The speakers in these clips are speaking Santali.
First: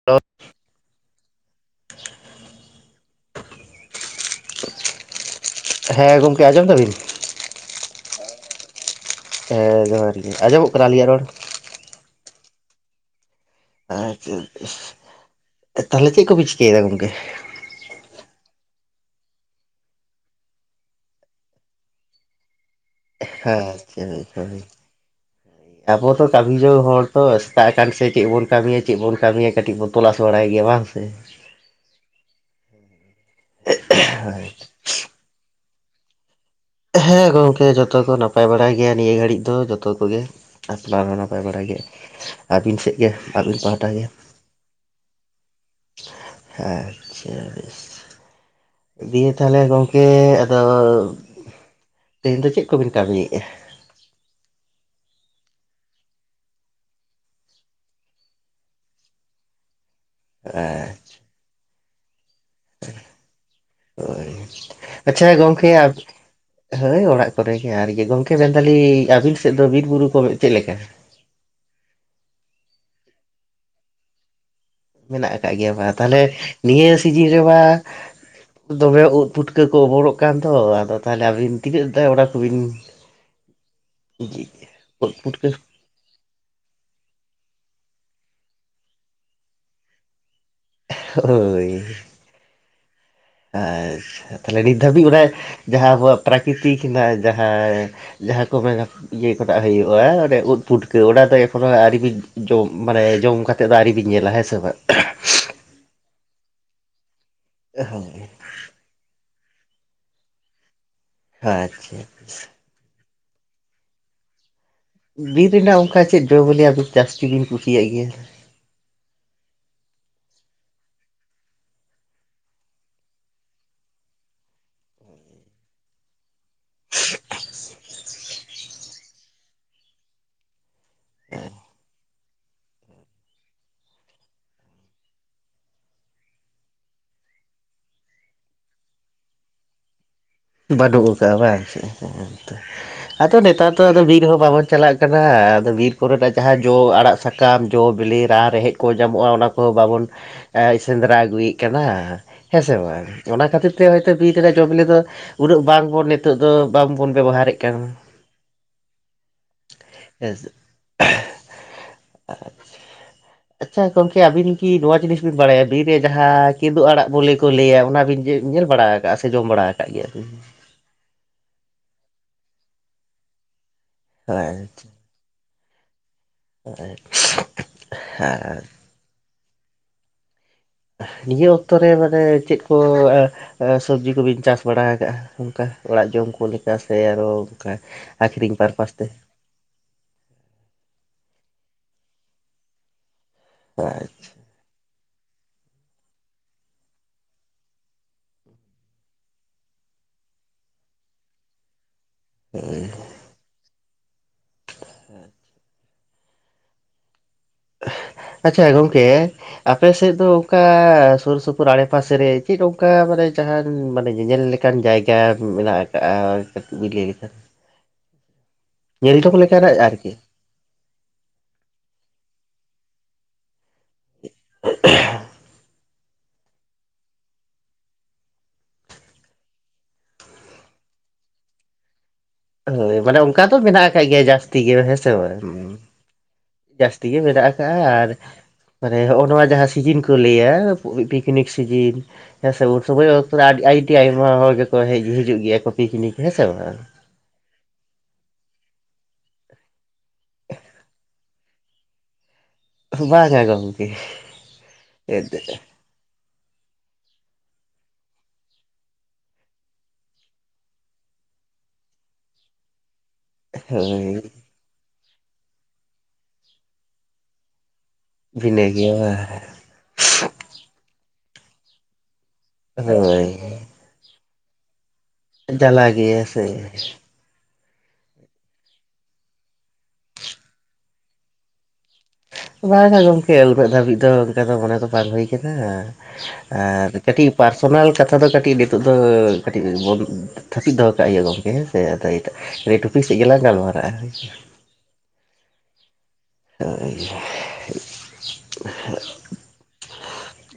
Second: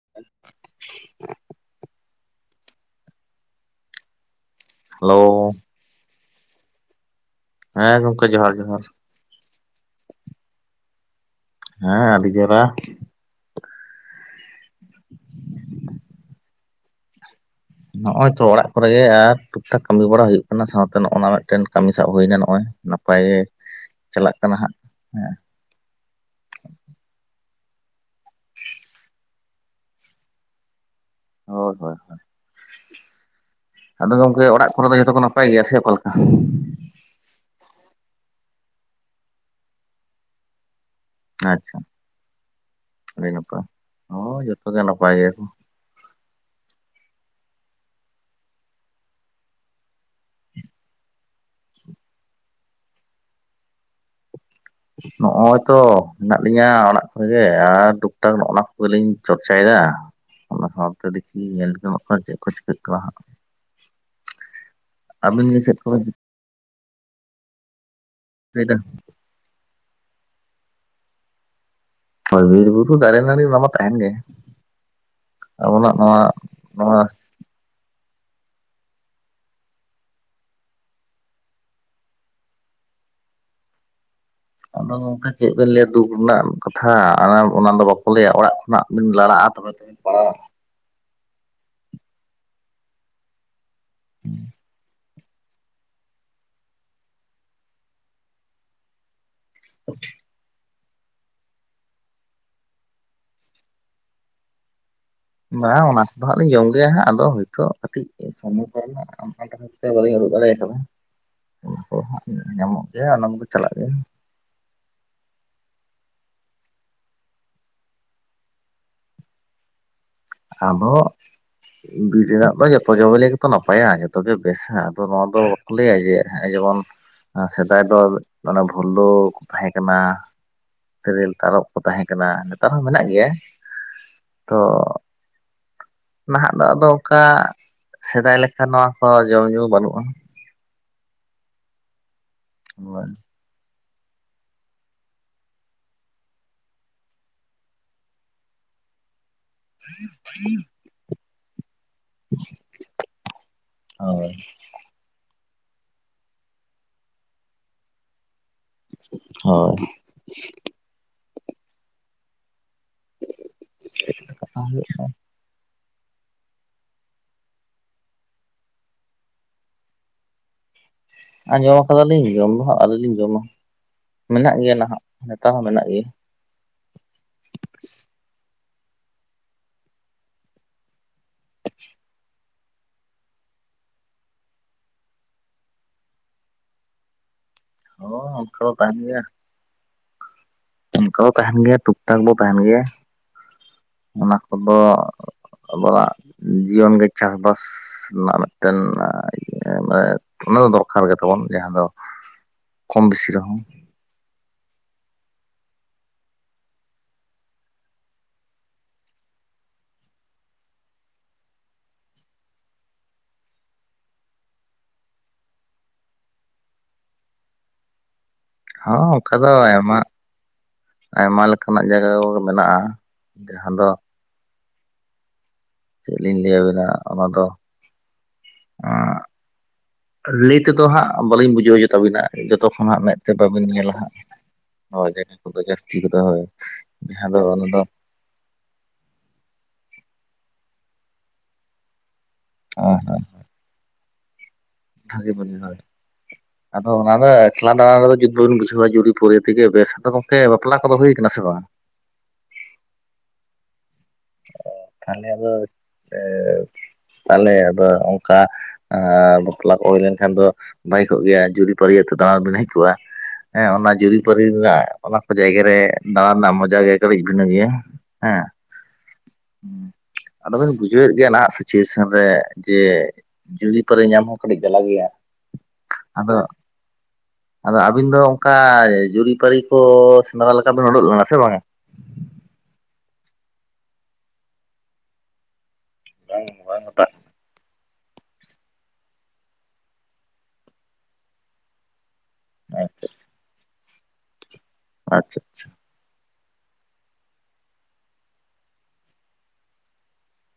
[unintelligible] ᱦᱮᱞᱳ ᱾ ᱦᱮᱸ ᱜᱚᱢᱠᱮ ᱟᱸᱡᱚᱢ ᱫᱟᱵᱤᱱ? ᱦᱮᱸ ᱜᱚᱝᱠᱮ ᱡᱚᱦᱟᱨ ᱡᱚᱦᱟᱨ ᱾ ᱦᱮᱸ ᱡᱚᱦᱟᱨ ᱜᱮ ᱟᱸᱡᱚᱢ-ᱚᱜ ᱠᱟᱱᱟ ᱟᱹᱞᱤᱧᱟ-ᱜ ᱨᱚᱲ᱾ ᱦᱮᱸ ᱟᱹᱰᱤ ᱪᱮᱨᱦᱟ᱾ ᱟᱪᱪᱷᱟ, ᱛᱟᱦᱚᱸᱞᱮ ᱪᱮᱫ ᱠᱚᱯᱮ ᱪᱤᱠᱟᱹᱭᱮᱫᱟ ᱜᱚᱝᱠᱮ? ᱱᱚᱸᱜ-ᱚᱭ ᱛᱚ ᱚᱲᱟᱜ ᱠᱚᱨᱮ ᱜᱮ ᱟᱨ ᱴᱩᱠ ᱴᱟᱠ ᱠᱟᱹᱢᱤ ᱵᱟᱲᱟ ᱦᱩᱭᱩᱜ ᱠᱟᱱᱟ ᱥᱟᱶᱛᱮ ᱱᱚᱸᱜ-ᱚ ᱱᱚᱣᱟ ᱢᱤᱫᱴᱮᱱ ᱠᱟᱹᱢᱤ ᱥᱟᱵᱽ ᱦᱩᱭᱱᱟ ᱱᱚᱸᱜ-ᱚᱭ᱾ ᱯᱟᱭ ᱜᱮ ᱪᱟᱞᱟᱜ ᱠᱟᱱᱟ ᱦᱮᱸ ᱦᱟᱸᱜ ᱦᱮᱸ᱾ ᱟᱵᱚ ᱛᱚ ᱠᱟᱹᱢᱤ ᱡᱚᱝ ᱦᱚᱲ ᱛᱚ ᱥᱮᱥᱛᱟᱜ ᱟᱠᱟᱱ ᱥᱮ ᱪᱮᱫ ᱵᱚᱱ ᱠᱟᱹᱢᱤᱭᱟ ᱪᱮᱫ ᱵᱚᱱ ᱠᱟᱹᱢᱤᱭᱟ ᱠᱟᱹᱴᱤᱡ ᱵᱚᱱ ᱛᱚᱞᱟᱥ ᱵᱟᱲᱟᱭ ᱜᱮᱭᱟ ᱵᱟᱝ ᱥᱮ᱾ ᱦᱳᱭ ᱦᱳᱭ ᱦᱳᱭ, ᱟᱫᱚ ᱜᱚᱝᱠᱮ ᱚᱲᱟᱜ [unintelligible] ᱡᱚᱛᱚ ᱠᱚ ᱱᱟᱯᱟᱭ ᱜᱮᱭᱟ ᱥᱮ ᱚᱠᱟ ᱞᱮᱠᱟ? ᱦᱮᱸ ᱜᱚᱝᱠᱮ ᱡᱚᱛᱚ ᱠᱚ ᱱᱟᱯᱟᱭ ᱵᱟᱲᱟᱭ ᱜᱮᱭᱟ ᱱᱤᱭᱟᱹ ᱜᱷᱟᱹᱲᱤᱡ ᱫᱚ ᱡᱚᱛᱚ ᱠᱚᱜᱮ [unintelligible] ᱱᱟᱯᱟᱭ ᱵᱟᱲᱟᱭ ᱟᱪᱪᱷᱟ ᱜᱮᱭᱟ ᱟᱹᱵᱤᱱ ᱥᱮᱫ ᱜᱮ ᱟᱹᱰᱤ ᱟᱵᱤᱱ ᱱᱟᱯᱟᱭ ᱯᱟᱦᱚᱸᱴᱟ ᱜᱮ᱾ ᱦᱳᱭ ᱡᱚᱛᱚ ᱜᱮ ᱱᱟᱯᱟᱭ ᱜᱮᱭᱟᱠᱚ ᱟᱪᱪᱷᱟ, ᱫᱤᱭᱮ ᱛᱟᱦᱚᱸᱞᱮ ᱜᱚᱝᱠᱮ ᱟᱫᱚ, ᱛᱮᱦᱮᱸᱧ ᱫᱚ ᱪᱮᱫ ᱠᱚ ᱵᱤᱱ ᱠᱟᱹᱢᱤᱭᱮᱜ-ᱟ᱾ ᱱᱚᱸᱜ-ᱚᱭ ᱛᱚ ᱦᱮᱱᱟᱜ ᱞᱤᱧᱟ ᱚᱲᱟᱜ ᱠᱚᱨᱮᱜᱮ ᱟᱨ ᱴᱩᱠᱴᱟᱠ ᱱᱚᱸᱜ-ᱱᱟ ᱠᱚᱜᱮᱞᱤᱧ ᱪᱚᱨᱪᱟᱭ ᱮᱫᱟ᱾ ᱚᱱᱟ ᱥᱟᱸᱣ ᱛᱮ ᱫᱮᱠᱷᱤ ᱧᱮᱞ ᱛᱚ ᱦᱟᱸᱜ ᱠᱷᱟᱱ ᱪᱮᱫ ᱠᱚ ᱪᱤᱠᱟᱹᱜ ᱠᱟᱱᱟ ᱦᱟᱸᱜ᱾ ᱦᱳᱭ ᱟᱪᱪᱷᱟ ᱟᱹᱵᱤᱱ ᱜᱮ ᱜᱚᱝᱠᱮ ᱪᱮᱫ ᱠᱚᱵᱤᱱ ᱦᱳᱭ ᱚᱲᱟᱜ ᱠᱚᱨᱮ ᱜᱮ ᱟᱨ [inaudible] ᱜᱚᱢᱠᱮ ᱢᱮᱱ ᱪᱤᱠᱟᱹᱭᱮᱫᱟ ᱫᱟᱹᱞᱤᱧ ᱟᱵᱤᱱ ᱥᱮᱫ ᱫᱚ ᱵᱤᱨ ᱵᱩᱨᱩ ᱠᱚ ᱪᱮᱫ ᱞᱮᱠᱟ? ᱦᱳᱭ ᱵᱤᱨ ᱵᱩᱨᱩ ᱫᱟᱨᱮ ᱱᱟᱹᱲᱤ ᱚᱱᱟ ᱢᱟ ᱛᱟᱦᱮᱸᱱ ᱜᱮ᱾ ᱢᱮᱱᱟᱜ ᱟᱠᱟᱜ ᱜᱮᱭᱟ ᱟᱵᱚᱱᱟᱜ ᱵᱟ ᱱᱚᱣᱟ ᱛᱟᱦᱚᱸᱞᱮ ᱱᱤᱭᱟᱹ ᱱᱚᱣᱟ ᱥᱤᱡᱤᱱ ᱨᱮᱢᱟ᱾ ᱫᱚᱢᱮ ᱩᱫ ᱯᱩᱴᱠᱟᱹ ᱠᱚ ᱚᱢᱚᱱ-ᱚᱜ ᱠᱟᱱ ᱫᱚ ᱟᱫᱚ ᱛᱟᱦᱚᱸᱞᱮ ᱟᱹᱵᱤᱱ ᱛᱤᱱᱟᱹᱜ ᱫᱟ ᱚᱱᱟ ᱠᱚᱵᱤᱱ [unintelligible] ᱚᱱᱮ ᱩᱫ ᱚᱝᱠᱟ ᱯᱩᱴᱠᱟᱹ ᱪᱮᱫ ᱵᱮᱱ ᱞᱟᱹᱭᱟ ᱫᱩᱠ ᱨᱮᱱᱟᱜ᱾ ᱠᱟᱛᱷᱟ ᱟᱨ ᱚᱱᱟ ᱫᱚ ᱵᱟᱠᱚ ᱞᱟᱹᱭᱟ ᱚᱲᱟᱜ ᱠᱷᱚᱱᱟᱜ ᱵᱤᱱ ᱞᱟᱲᱟᱜ-ᱟ ᱛᱚᱵᱮ ᱛᱚᱵᱮᱱ ᱯᱟᱲᱟᱣᱟ ᱦᱳᱭ, ᱟᱪᱪᱷᱟ ᱛᱟᱦᱚᱸᱞᱮ ᱱᱤᱛ ᱫᱷᱟᱹᱵᱤᱡ ᱚᱱᱟ ᱡᱟᱦᱟᱸ ᱟᱵᱚᱣᱟᱜ ᱯᱨᱟᱠᱤᱛᱤᱠ ᱦᱮᱱᱟᱜ-ᱟ ᱡᱟᱦᱟᱸ ᱡᱟᱦᱟᱸ ᱠᱚ ᱢᱮᱱᱟ ᱤᱭᱟᱹ ᱦᱚᱴᱚᱠᱟᱜ ᱦᱩᱭᱩᱜ-ᱟ ᱚᱸᱰᱮ ᱩᱫ᱾ ᱯᱩᱴᱠᱟᱹ ᱚᱱᱟ ᱫᱚ ᱮᱠᱷᱚᱱᱳ ᱟᱹᱣᱨᱤᱵᱤᱱ ᱡᱚᱢ ᱢᱟᱱᱮ ᱡᱚᱢ ᱠᱟᱛᱮᱫ ᱫᱚ ᱟᱹᱣᱨᱤ ᱵᱤᱱ ᱧᱮᱞᱟ ᱦᱮᱸ ᱥᱮ ᱵᱟᱝ᱾ ᱵᱟᱝ ᱚᱱᱟ ᱠᱚᱫᱚ ᱦᱟᱸᱜ ᱞᱤᱧ ᱡᱚᱢ ᱜᱮᱭᱟ ᱦᱟᱸᱜ ᱟᱫᱚ ᱦᱳᱭ ᱛᱚ ᱠᱟᱹᱤᱡ ᱦᱳᱭ ᱥᱚᱢᱵᱷᱚᱵᱽ ᱚᱱᱟ ᱠᱷᱟᱹᱛᱤᱨ ᱛᱮ ᱵᱟᱹᱞᱤᱧ ᱩᱫᱩᱜ ᱫᱟᱲᱮ ᱟᱠᱟᱫᱟ ᱚᱱᱟ ᱟᱪᱪᱷᱟ ᱠᱚ ᱦᱟᱸᱜ ᱧᱟᱢᱚᱜ ᱜᱮᱭᱟ ᱚᱱᱟ ᱠᱚᱫᱚ ᱪᱟᱞᱟᱜ ᱜᱮᱭᱟ᱾ ᱵᱤᱨ ᱨᱮᱱᱟᱜ ᱚᱱᱠᱟ ᱪᱮᱫ ᱡᱚ ᱵᱮᱞᱮᱭᱟᱜ ᱡᱟᱹᱥᱛᱤ ᱵᱤᱱ ᱠᱩᱥᱤᱭᱟᱜ ᱜᱮᱭᱟ᱾ ᱟᱫᱚ᱾ ᱵᱤᱨ ᱨᱮᱱᱟᱜ ᱫᱚ ᱡᱚᱛᱚ ᱡᱚ ᱵᱮᱞᱮ ᱜᱮᱛᱚ ᱱᱟᱯᱟᱭᱟ ᱡᱚᱛᱚ ᱜᱮ ᱵᱮᱥᱟ ᱟᱫᱚ ᱱᱚᱣᱟ ᱫᱚ ᱵᱟᱠᱚ ᱞᱟᱹᱭᱟ ᱡᱮ ᱦᱮᱜ-ᱮ ᱡᱮᱢᱚᱱ ᱥᱮᱫᱟᱭ ᱫᱚ ᱚᱱᱮ ᱵᱷᱩᱞᱳᱠ ᱛᱟᱦᱮᱸ ᱠᱟᱱᱟ ᱛᱮᱨᱮᱞ ᱛᱟᱨᱚᱵᱽ ᱠᱚ ᱛᱟᱦᱮᱸ ᱠᱟᱱᱟ ᱱᱮᱛᱟᱨ ᱦᱚᱸ ᱢᱮᱱᱟᱜ ᱜᱮᱭᱟ ᱛᱚ ᱱᱟᱦᱟᱜ ᱫᱚ ᱟᱫᱚ ᱚᱱᱠᱟ ᱥᱮᱫᱟᱭ ᱞᱮᱠᱟ ᱱᱚᱣᱟ ᱠᱚ ᱡᱚᱢ ᱧᱩ ᱵᱟᱹᱱᱩᱜ-ᱟ᱾ ᱵᱟᱹᱱᱩᱜ ᱠᱟᱜ-ᱟ ᱵᱟᱝ᱾ [unintelligible] ᱟᱫᱚ ᱱᱮᱛᱟᱨ ᱫᱚ ᱟᱫᱚ ᱵᱤᱨ ᱦᱚᱸ ᱵᱟᱵᱚᱱ ᱪᱟᱞᱟᱜ ᱠᱟᱱᱟ ᱟᱫᱚ ᱵᱤᱨ ᱠᱚᱨᱮᱱᱟᱜ ᱡᱟᱦᱟᱸ ᱡᱚ ᱟᱲᱟᱜ ᱥᱟᱠ ᱠᱟᱢ ᱡᱚ ᱵᱤᱞᱤ ᱨᱟᱱ ᱨᱮᱦᱮᱫᱽ ᱠᱚ ᱧᱟᱢᱚᱜ-ᱟ ᱚᱱᱟ ᱠᱚᱦᱚᱸ ᱵᱟᱵᱚᱱ ᱮ ᱥᱮᱸᱫᱽᱨᱟ ᱟᱹᱜᱩᱭᱮᱫ ᱠᱟᱱᱟ᱾ ᱦᱮᱸ ᱥᱮ ᱵᱟᱝ ᱚᱱᱟ ᱠᱷᱟᱹᱛᱤᱨ ᱛᱮ ᱦᱳᱭᱛᱚ ᱦᱳᱭ ᱵᱤᱨ ᱨᱮᱜᱮ ᱡᱚ ᱵᱤᱞᱤ ᱫᱚ᱾ ᱩᱱᱟᱹᱜ ᱵᱟᱝ ᱵᱚᱱ ᱱᱤᱛᱚᱜ ᱫᱚ ᱵᱟᱝ ᱵᱚᱱ ᱵᱮᱵᱚᱦᱟᱨᱮᱫ ᱠᱟᱱᱟ᱾ ᱦᱳᱭ, ᱦᱮᱸ ᱥᱮ ᱟᱪᱪᱷᱟ ᱜᱚᱝᱠᱮ ᱟᱹᱵᱤᱱ ᱠᱤ ᱱᱚᱣᱟ ᱡᱤᱱᱤᱥ ᱵᱤᱱ ᱵᱟᱲᱟᱭᱟ᱾ ᱵᱤᱨ ᱨᱮ ᱡᱟᱦᱟᱸ ᱠᱤᱫᱩᱵᱽ ᱟᱲᱟᱜ ᱵᱚᱞᱮ ᱠᱚ ᱞᱟᱹᱭᱟ ᱚᱱᱟ ᱵᱤᱱ ᱧᱮᱞ ᱵᱟᱲᱟ ᱟᱠᱟᱜ-ᱟ ᱥᱮ ᱡᱚᱢ ᱵᱟᱲᱟ ᱟᱠᱟᱜ ᱜᱮᱭᱟ ᱵᱤᱱ᱾ ᱟᱸᱡᱚᱢ ᱟᱠᱟᱫᱟᱹᱞᱤᱧ ᱡᱚᱢ ᱫᱚ ᱦᱟᱸᱜ ᱟᱹᱣᱨᱤ ᱞᱤᱧ ᱡᱚᱢᱟ ᱢᱮᱱᱟᱜ ᱜᱮᱭᱟ ᱟᱪᱪᱷᱟ ᱱᱟᱦᱟᱜ ᱱᱮᱛᱟᱨ ᱦᱚᱸ ᱢᱮᱱᱟᱜ ᱜᱮᱭᱟ᱾ [unintelligible] ᱱᱤᱭᱟᱹ ᱚᱠᱛᱚᱨᱮ ᱢᱟᱱᱮ ᱪᱮᱫ ᱠᱚ᱾ ᱥᱚᱵᱽᱡᱤ ᱠᱚᱵᱤᱱ ᱪᱟᱥ ᱵᱟᱲᱟᱣ ᱠᱟᱜᱼᱟ ᱚᱝᱠᱟ ᱚᱲᱟᱜ ᱡᱚᱢ ᱠᱚ ᱞᱮᱠᱟ ᱥᱮ ᱟᱨᱚ ᱦᱳᱭ ᱟᱹᱠᱷᱨᱤᱧ ᱚᱱᱠᱟ ᱫᱚ ᱯᱟᱨ ᱛᱟᱦᱮᱱ ᱯᱟᱥᱛᱮ ᱤᱱᱠᱟ ᱫᱚ ᱛᱟᱦᱮᱱ ᱜᱮᱭᱟ ᱴᱩᱠ ᱴᱟᱠ ᱫᱚ ᱛᱟᱦᱮᱱ ᱜᱮᱭᱟ ᱚᱱᱟ ᱠᱚᱫᱚ᱾ ᱟᱵᱚᱣᱟᱜ ᱡᱤᱭᱚᱱ ᱜᱮ ᱪᱟᱥᱵᱟᱥ ᱨᱮᱱᱟᱜ ᱢᱮᱫᱴᱮᱱ ᱤᱭᱟᱹ ᱢᱟᱱᱮ ᱚᱱᱟ ᱫᱚ ᱫᱚᱨᱠᱟᱨ ᱜᱮᱛᱟᱵᱚᱱ ᱡᱟᱦᱟᱸ ᱫᱚ ᱠᱚᱢ ᱵᱤᱥᱤ ᱨᱮᱦᱚᱸ [unintelligible] ᱟᱪᱪᱷᱟ ᱜᱚᱝᱠᱮ ᱟᱯᱮ ᱥᱮᱫ ᱫᱚ ᱚᱝᱠᱟ ᱥᱩᱨ ᱥᱩᱯᱩᱨ ᱟᱲᱮᱯᱟᱥᱮ ᱨᱮ ᱪᱮᱫ ᱚᱝᱠᱟ ᱢᱟᱱᱮ ᱡᱟᱦᱟᱱ ᱢᱟᱱᱮ ᱧᱮᱧᱮᱞ ᱞᱮ ᱚᱱᱠᱟᱱ ᱠᱟᱱ ᱡᱟᱭᱜᱟ ᱢᱮᱱᱟᱜ ᱠᱟᱜᱼᱟ ᱠᱟᱹᱴᱤᱡ [inaudible] ᱦᱚᱸ ᱧᱮᱞ ᱚᱝᱠᱟ ᱡᱚᱝ ᱫᱚ ᱞᱮᱠᱟᱱᱟᱜ ᱟᱭᱢᱟ ᱟᱨᱠᱤ ᱟᱭᱢᱟ ᱞᱮᱠᱟᱱᱟᱜ ᱡᱟᱭᱜᱟ ᱠᱚ ᱜᱮ ᱢᱮᱱᱟᱜᱼᱟ ᱡᱟᱦᱟᱸ ᱫᱚ [unintelligible] ᱪᱮᱜ ᱞᱤᱧ ᱞᱮᱭᱟᱵᱤᱱᱟ ᱚᱱᱟ ᱫᱚ᱾ ᱟᱸᱜ ᱞᱟᱹᱭ ᱛᱮᱫᱚ ᱦᱟᱸᱜ ᱵᱟᱹᱞᱤᱧ ᱵᱩᱡᱷᱟᱹᱣ ᱦᱚᱪᱚᱛᱟᱵᱤᱱᱟ ᱡᱚᱛᱚ ᱦᱳᱭ ᱠᱷᱚᱱᱟᱜ ᱢᱟᱱᱮ ᱢᱮᱜᱛᱮ ᱚᱱᱠᱟ ᱫᱚ ᱵᱟᱹᱵᱤᱱ ᱢᱮᱱᱟᱜ ᱧᱮᱞᱟ ᱟᱠᱟᱫ ᱦᱟᱸᱜ ᱜᱮᱭᱟ ᱡᱟᱹᱥᱛᱤ ᱜᱮ ᱦᱮᱸ ᱦᱳᱭ ᱥᱮ ᱵᱟᱝ ᱡᱟᱹᱥᱛᱤ ᱠᱚᱫᱚ ᱦᱳᱭ ᱡᱟᱹᱥᱛᱤ ᱜᱮ ᱡᱟᱦᱟᱸ ᱫᱚ ᱢᱮᱱᱟᱜ ᱚᱱᱟ ᱫᱚ ᱠᱟᱜᱼᱟ ᱟᱨ᱾ ᱢᱟᱱᱮ ᱦᱚᱜᱼᱱᱚᱣᱟ ᱡᱟᱦᱟᱸ ᱥᱤᱡᱤᱱ ᱠᱚ ᱞᱟᱹᱭᱼᱟ ᱯᱤᱠᱱᱤᱠ ᱥᱤᱡᱤᱱ᱾ ᱦᱮᱸᱥᱮ ᱩᱱ ᱥᱚᱢᱚᱭ ᱢᱟ ᱚᱠᱛᱚ ᱨᱮ ᱟᱹᱰᱤ ᱟᱹᱭᱰᱤ ᱟᱭᱢᱟ ᱦᱚᱲ ᱜᱮᱠᱚ ᱦᱮᱡ ᱵᱷᱟᱜᱮ ᱦᱤᱡᱩᱜ ᱵᱷᱟᱜᱮ ᱜᱮᱭᱟ ᱠᱚ ᱦᱳᱭ ᱯᱤᱠᱱᱤᱠ ᱦᱮᱸ ᱥᱮ ᱵᱟᱝ᱾ ᱟᱫᱚ ᱚᱱᱟ ᱨᱮ ᱮᱠᱷᱞᱟ ᱫᱟᱬᱟᱱ ᱨᱮᱫᱚ ᱡᱩᱫ ᱵᱟᱹᱵᱤᱱ ᱵᱩᱡᱷᱟᱹᱣᱟ ᱡᱩᱨᱤᱯᱩᱨᱤ ᱛᱤᱜᱮ ᱵᱮᱥ ᱟᱫᱚ ᱜᱚᱝᱠᱮ ᱵᱟᱯᱞᱟ ᱠᱚᱫᱚ ᱦᱩᱭᱩ ᱠᱟᱱᱟ ᱥᱮ ᱵᱟᱝ? ᱵᱟᱝᱼᱟ ᱜᱚᱡᱠᱮ ᱛᱟᱦᱚᱞᱮ ᱟᱫᱚ ᱛᱟᱦᱚᱞᱮ ᱟᱫᱚ ᱚᱝᱠᱟ ᱟᱨ ᱵᱟᱯᱞᱟ ᱠᱚ ᱦᱩᱭ ᱞᱮᱱᱠᱷᱟᱱ ᱫᱚ ᱵᱷᱟᱜᱮ ᱠᱚᱜ ᱜᱮᱭᱟ ᱡᱩᱨᱤᱯᱟᱹᱨᱤᱭᱟᱹᱛᱮᱫ ᱫᱟᱬᱟᱱ ᱵᱤᱱ ᱦᱮᱡ ᱠᱚᱜᱼᱟ᱾ ᱦᱮᱸ ᱚᱱᱟ ᱦᱳᱭ ᱡᱩᱨᱤᱼᱯᱟᱨᱤ ᱨᱤᱱᱟᱜ ᱚᱱᱟ ᱠᱚ ᱡᱟᱭᱜᱟ ᱨᱮ ᱫᱟᱬᱟᱱ ᱱᱟᱜ ᱢᱚᱡᱟ ᱜᱮ ᱠᱟᱹᱴᱤᱡ ᱵᱷᱤᱱᱟᱹ ᱜᱮᱭᱟ᱾ ᱵᱷᱤᱱᱟᱹ ᱜᱮᱭᱟ ᱵᱟ ᱟᱫᱚ ᱵᱤᱱ ᱵᱩᱡᱷᱟᱹᱣᱮᱜ ᱜᱮᱭᱟ ᱱᱟᱦᱟᱜ ᱥᱤᱪᱩᱭᱮᱥᱚᱱ ᱨᱮ ᱡᱮ ᱵᱟᱝ ᱦᱳᱭ ᱡᱩᱫᱤ ᱯᱟᱹᱨᱤ ᱧᱟᱢ ᱦᱚᱸ ᱠᱟᱹᱴᱤᱡ ᱡᱟᱞᱟ ᱜᱮᱭᱟ᱾ ᱡᱟᱞᱟ ᱜᱮᱭᱟ ᱟᱫᱚ ᱥᱮ ᱟᱫᱚ ᱟᱹᱵᱤᱱ ᱫᱚ ᱚᱝᱠᱟ ᱡᱩᱨᱤᱯᱟᱹᱨᱤ ᱠᱚ ᱥᱮᱸᱫᱽᱨᱟ ᱞᱮᱠᱟ ᱫᱚᱵᱮᱱ ᱳᱲᱳᱜ ᱞᱮᱱᱟ ᱥᱮ ᱵᱟᱝᱼᱟ? ᱵᱟᱝᱼᱟ ᱜᱚᱝᱠᱮ ᱩᱱᱟᱜ ᱫᱷᱟᱹᱵᱤᱡ ᱫᱚ ᱚᱝᱠᱟ ᱫᱚ ᱢᱚᱱᱮ ᱫᱚ ᱵᱟᱝ ᱦᱩᱭ ᱠᱟᱱᱟ᱾ ᱵᱟᱝ ᱵᱟᱝ ᱟᱨ ᱦᱟᱛᱟᱜ ᱠᱟᱹᱴᱤᱡ ᱯᱟᱨᱥᱚᱱᱟᱞ ᱠᱟᱛᱷᱟ ᱫᱚ ᱠᱟᱹᱴᱤᱡ ᱱᱤᱛᱚᱜ ᱫᱚ ᱠᱟᱹᱴᱤᱡ ᱵᱚᱱ ᱛᱷᱟᱯᱤᱫ ᱫᱚᱦᱚ ᱠᱟᱜ ᱦᱩᱭᱩᱜᱼᱟ ᱜᱚᱝᱠᱮ ᱦᱮᱸ ᱥᱮ ᱟᱫᱚ ᱱᱤᱭᱟᱹ ᱴᱩᱯᱤᱠ ᱥᱮᱜ ᱜᱮᱞᱟᱝ ᱜᱟᱞᱢᱟᱨᱟᱜᱼᱟ ᱟᱪᱪᱷᱟ ᱟᱪᱪᱷᱟ [unintelligible]